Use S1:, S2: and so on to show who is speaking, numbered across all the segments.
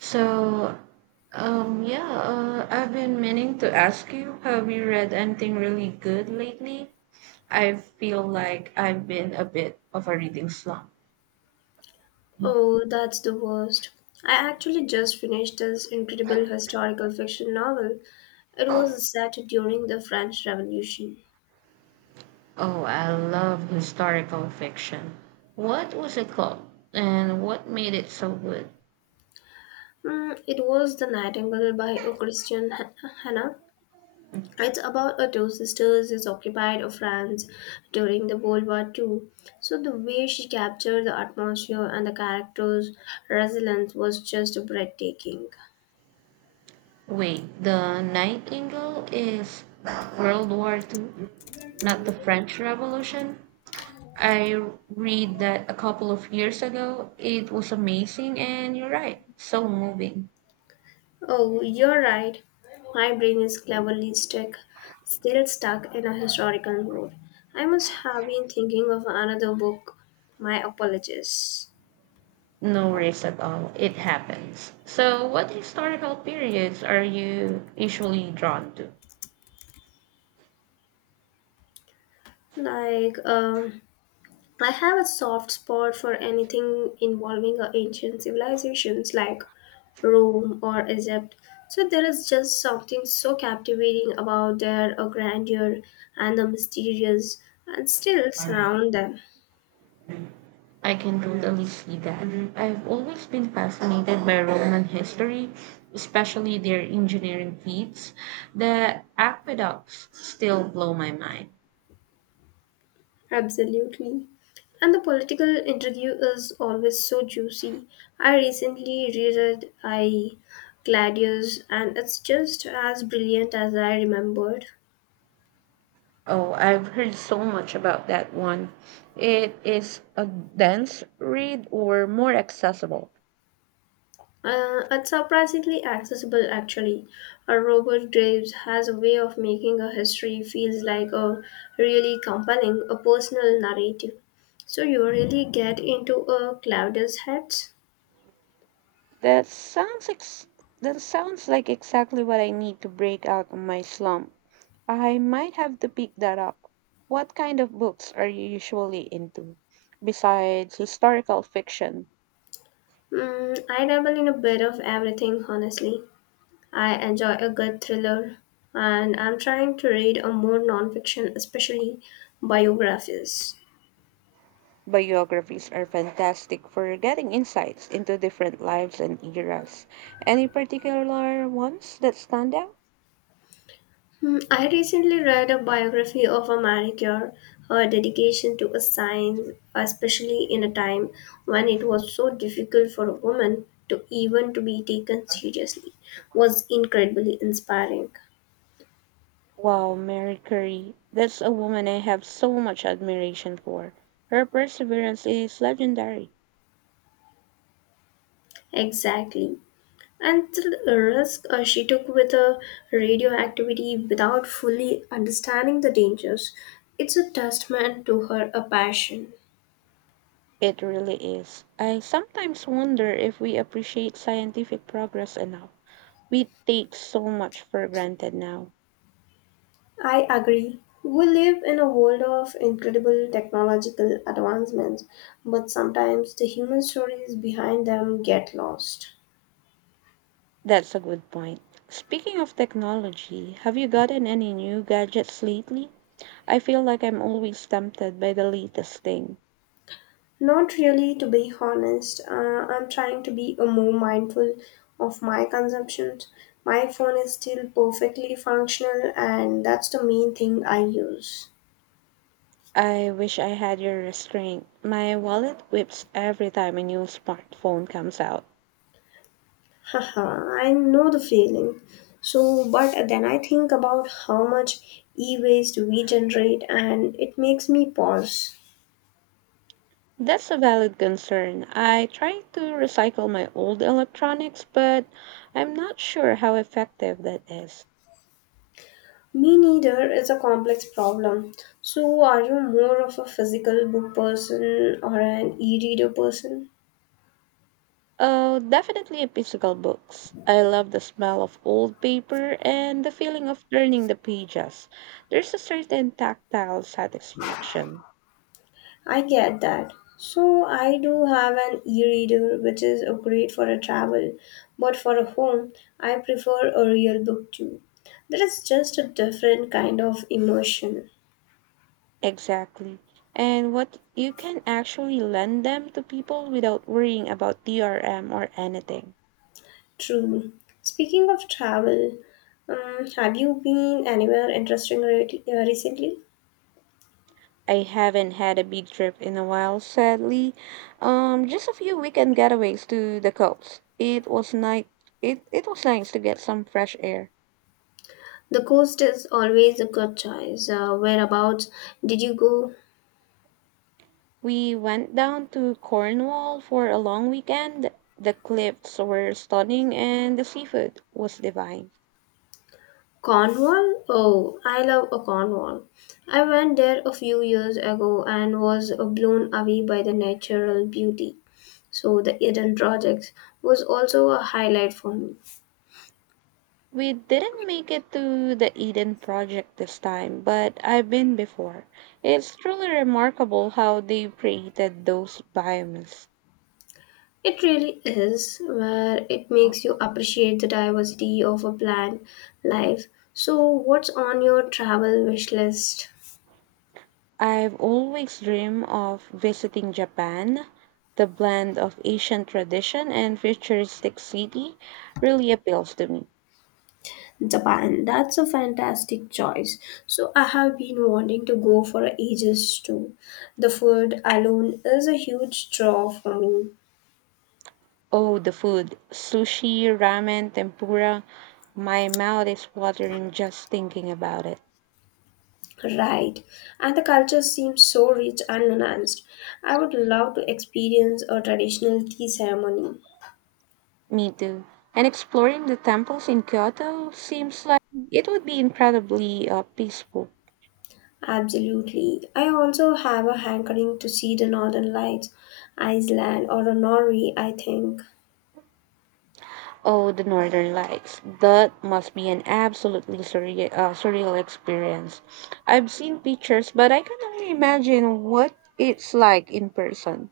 S1: So, yeah, I've been meaning to ask you, have you read anything really good lately? I feel like I've been a bit of a reading slump.
S2: Oh, that's the worst. I actually just finished this incredible historical fiction novel. It was set during the French Revolution.
S1: Oh, I love historical fiction. What was it called? And what made it so good?
S2: It was The Nightingale by a Hannah. It's about a two sisters who occupied of France during the World War Two. So the way she captured the atmosphere and the characters' resilience was just breathtaking.
S1: Wait, The Nightingale is World War Two, not the French Revolution? I read that a couple of years ago. It was amazing, and you're right, so moving.
S2: Oh, you're right. My brain is cleverly stuck, still stuck in a historical mode. I must have been thinking of another book. My apologies.
S1: No race at all. It happens. So, what historical periods are you usually drawn to?
S2: Like, I have a soft spot for anything involving ancient civilizations like Rome or Egypt. So there is just something so captivating about their grandeur and the mysterious, and still surround them.
S1: I can totally see that. I've always been fascinated by Roman history, especially their engineering feats. The aqueducts still blow my mind.
S2: Absolutely. And the political intrigue is always so juicy. I recently reread I Gladius and it's just as brilliant as I remembered.
S1: Oh, I've heard so much about that one. It is a dense read or more accessible.
S2: It's surprisingly accessible actually. Robert Graves has a way of making a history feels like a really compelling, a personal narrative. So you really get into a Claudius heads.
S1: That sounds ex- that sounds like exactly what I need to break out of my slump. I might have to pick that up. What kind of books are you usually into? Besides historical fiction,
S2: I dabble in a bit of everything honestly. I enjoy a good thriller, and I'm trying to read a more nonfiction, especially biographies.
S1: biographies are fantastic for getting insights into different lives and eras. Any particular ones that stand out?
S2: I recently read a biography of a Marie Curie, her dedication to a science, especially in a time when it was so difficult for a woman to even to be taken seriously, was incredibly inspiring.
S1: Wow, Mary Curie. That's a woman I have so much admiration for. Her perseverance is legendary.
S2: Exactly. And the risk she took with a radioactivity without fully understanding the dangers, it's a testament to her a passion.
S1: It really is. I sometimes wonder if we appreciate scientific progress enough. We take so much for granted now.
S2: I agree. We live in a world of incredible technological advancements, but sometimes the human stories behind them get lost.
S1: That's a good point. Speaking of technology, have you gotten any new gadgets lately? I feel like I'm always tempted by the latest thing.
S2: Not really, to be honest. I'm trying to be a more mindful of my consumptions. My phone is still perfectly functional, and that's the main thing I use.
S1: I wish I had your restraint. My wallet whips every time a new smartphone comes out.
S2: Haha, I know the feeling. So, but then I think about how much e waste we generate, and it makes me pause.
S1: That's a valid concern. I try to recycle my old electronics, but I'm not sure how effective that is.
S2: Me neither is a complex problem. So, are you more of a physical book person or an e reader person?
S1: Oh, definitely physical books. I love the smell of old paper and the feeling of turning the pages. There's a certain tactile satisfaction.
S2: I get that. So I do have an e-reader which is great for a travel, but for a home, I prefer a real book too. That is just a different kind of immersion.
S1: Exactly. And what you can actually lend them to people without worrying about DRM or anything.
S2: True. Speaking of travel, have you been anywhere interesting recently?
S1: I haven't had a big trip in a while, sadly. Just a few weekend getaways to the coast. It was nice. It was nice to get some fresh air.
S2: The coast is always a good choice. Whereabouts did you go?
S1: We went down to Cornwall for a long weekend. The cliffs were stunning and the seafood was divine.
S2: Cornwall? Oh, I love a Cornwall. I went there a few years ago and was blown away by the natural beauty. So the Eden Project was also a highlight for me.
S1: We didn't make it to the Eden Project this time, but I've been before. It's truly remarkable how they created those biomes.
S2: It really is where it makes you appreciate the diversity of a plant life. So what's on your travel wish list?
S1: I've always dreamed of visiting Japan. The blend of Asian tradition and futuristic city really appeals to me.
S2: Japan, that's a fantastic choice. So, I have been wanting to go for ages too. The food alone is a huge draw for me,
S1: Oh, the food, sushi, ramen, tempura. My mouth is watering just thinking about it.
S2: right? And the culture seems so rich and nuanced. I would love to experience a traditional tea ceremony.
S1: Me too. And exploring the temples in Kyoto seems like it would be incredibly peaceful.
S2: Absolutely. I also have a hankering to see the northern lights, Iceland or Norway, I think.
S1: Oh, the Northern Lights. That must be an absolutely surreal experience. I've seen pictures, but I can only imagine what it's like in person.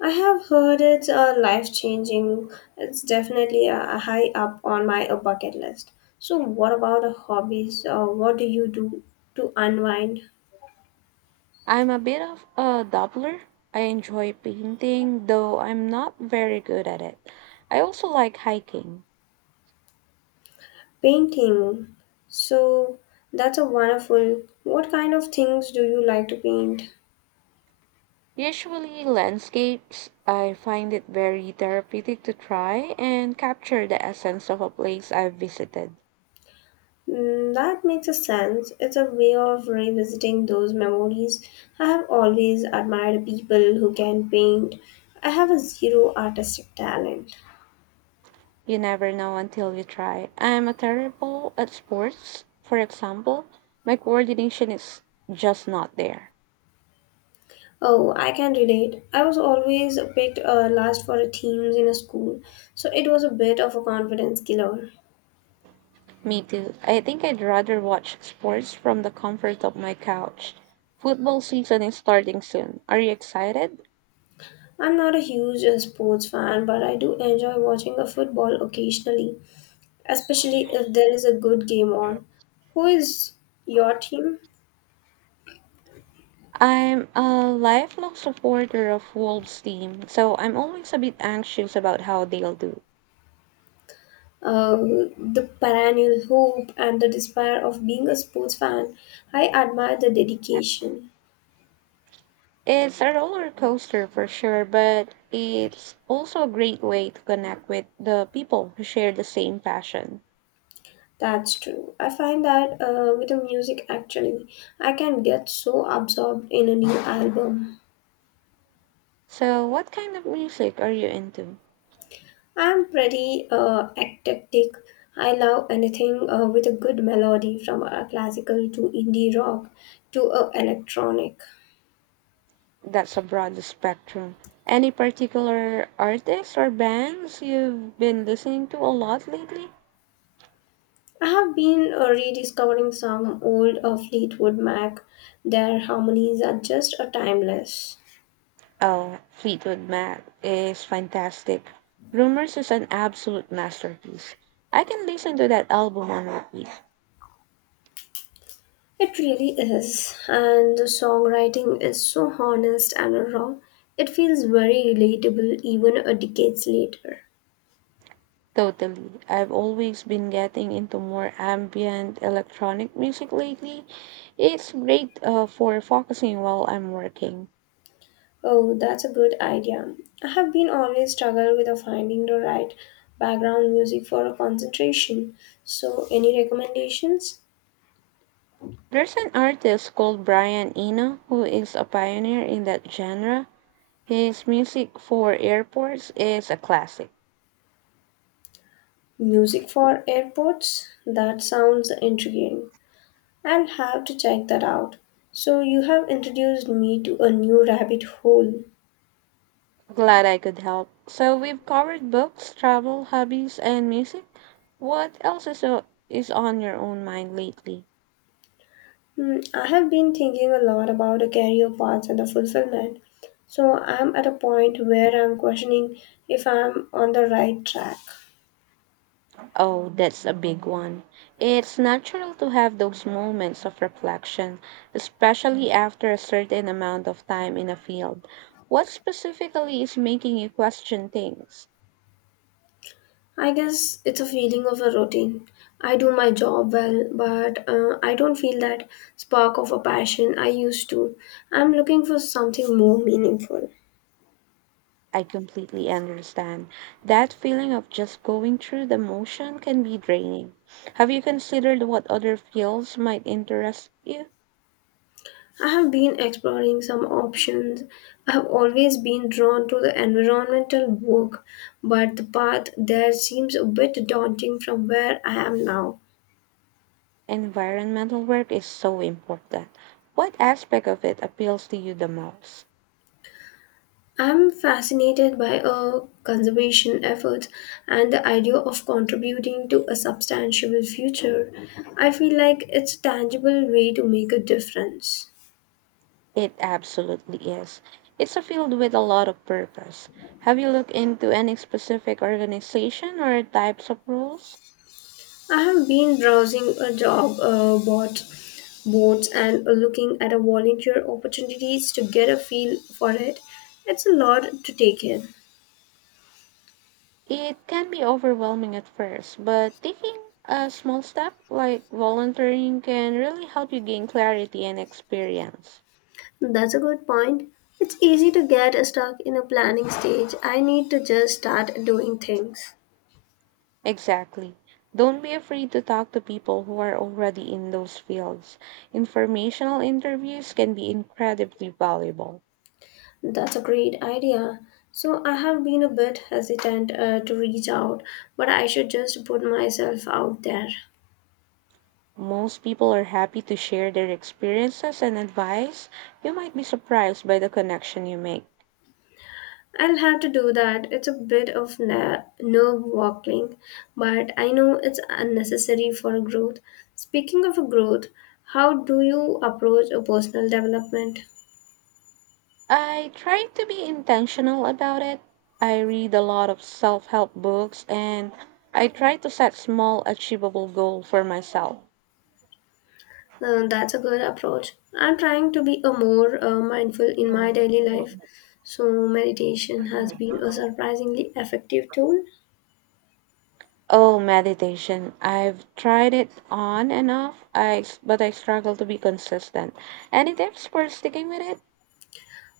S2: I have heard it's a life changing. It's definitely a high up on my bucket list. So, what about hobbies? What do you do to unwind?
S1: I'm a bit of a dabbler. I enjoy painting, though I'm not very good at it. I also like hiking.
S2: Painting. So, that's a wonderful. What kind of things do you like to paint?
S1: Usually landscapes, I find it very therapeutic to try and capture the essence of a place I've visited.
S2: That makes a sense. It's a way of revisiting those memories. I have always admired people who can paint. I have a zero artistic talent.
S1: You never know until you try. I'm a terrible at sports. For example, my coordination is just not there.
S2: Oh, I can relate. I was always picked last for teams in a school, so it was a bit of a confidence killer.
S1: Me too. I think I'd rather watch sports from the comfort of my couch. Football season is starting soon. Are you excited?
S2: I'm not a huge sports fan, but I do enjoy watching a football occasionally, especially if there is a good game on. Who is your team?
S1: I'm a lifelong supporter of Wolves team, so I'm always a bit anxious about how they'll do.
S2: The perennial hope and the despair of being a sports fan. I admire the dedication.
S1: It's a roller coaster for sure, but it's also a great way to connect with the people who share the same passion.
S2: That's true. I find that with the music, actually, I can get so absorbed in a new album.
S1: So, what kind of music are you into?
S2: I'm pretty eclectic. I love anything with a good melody, from a classical to indie rock to a electronic.
S1: That's a broad spectrum. Any particular artists or bands you've been listening to a lot lately?
S2: I have been rediscovering some old Fleetwood Mac. Their harmonies are just timeless.
S1: Oh, Fleetwood Mac is fantastic. Rumors is an absolute masterpiece. I can listen to that album on repeat.
S2: It really is, and the songwriting is so honest and raw. It feels very relatable even a decades later.
S1: Totally. I've always been getting into more ambient electronic music lately. It's great for focusing while I'm working.
S2: Oh, that's a good idea. I have been always struggled with finding the right background music for a concentration. So, any recommendations?
S1: There's an artist called Brian Eno who is a pioneer in that genre. His music for airports is a classic.
S2: Music for airports? That sounds intriguing. I'll have to check that out. So, you have introduced me to a new rabbit hole.
S1: Glad I could help. So we've covered books, travel, hobbies, and music. What else is, o- is on your own mind lately?
S2: I have been thinking a lot about the career paths and the fulfillment. So I'm at a point where I'm questioning if I'm on the right track.
S1: Oh, that's a big one. It's natural to have those moments of reflection, especially after a certain amount of time in a field. What specifically is making you question things?
S2: I guess it's a feeling of a routine. I do my job well, but I don't feel that spark of a passion I used to. I'm looking for something more meaningful.
S1: I completely understand. That feeling of just going through the motion can be draining. Have you considered what other fields might interest you?
S2: I have been exploring some options. I have always been drawn to the environmental work, but the path there seems a bit daunting from where I am now.
S1: Environmental work is so important. What aspect of it appeals to you the most?
S2: I am fascinated by conservation efforts and the idea of contributing to a substantial future. I feel like it's a tangible way to make a difference.
S1: It absolutely is. It's a field with a lot of purpose. Have you looked into any specific organization or types of roles?
S2: I have been browsing a job boards and looking at a volunteer opportunities to get a feel for it. It's a lot to take in.
S1: It can be overwhelming at first, but taking a small step like volunteering can really help you gain clarity and experience.
S2: That's a good point. It's easy to get stuck in a planning stage. I need to just start doing things.
S1: Exactly. Don't be afraid to talk to people who are already in those fields. Informational interviews can be incredibly valuable.
S2: That's a great idea. So I have been a bit hesitant to reach out, but I should just put myself out there.
S1: Most people are happy to share their experiences and advice. You might be surprised by the connection you make.
S2: I'll have to do that. It's a bit of nerve walking but I know it's unnecessary for growth. Speaking of growth, how do you approach a personal development?
S1: I try to be intentional about it. I read a lot of self help books and I try to set small, achievable goals for myself.
S2: That's a good approach. I'm trying to be a more mindful in my daily life, so meditation has been a surprisingly effective tool.
S1: Oh, meditation. I've tried it on and off, but I struggle to be consistent. Any tips for sticking with it?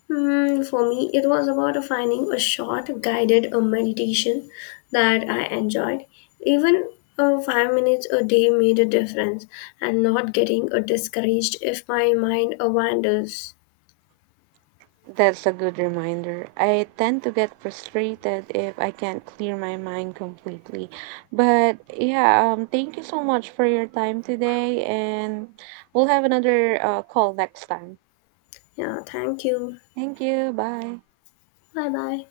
S2: For me, it was about finding a short guided meditation that I enjoyed. Even 5 minutes a day made a difference, and not getting discouraged if my mind wanders.
S1: That's a good reminder. I tend to get frustrated if I can't clear my mind completely. But yeah, thank you so much for your time today, and we'll have another call next time.
S2: Yeah, thank you.
S1: Thank you. Bye.
S2: Bye bye.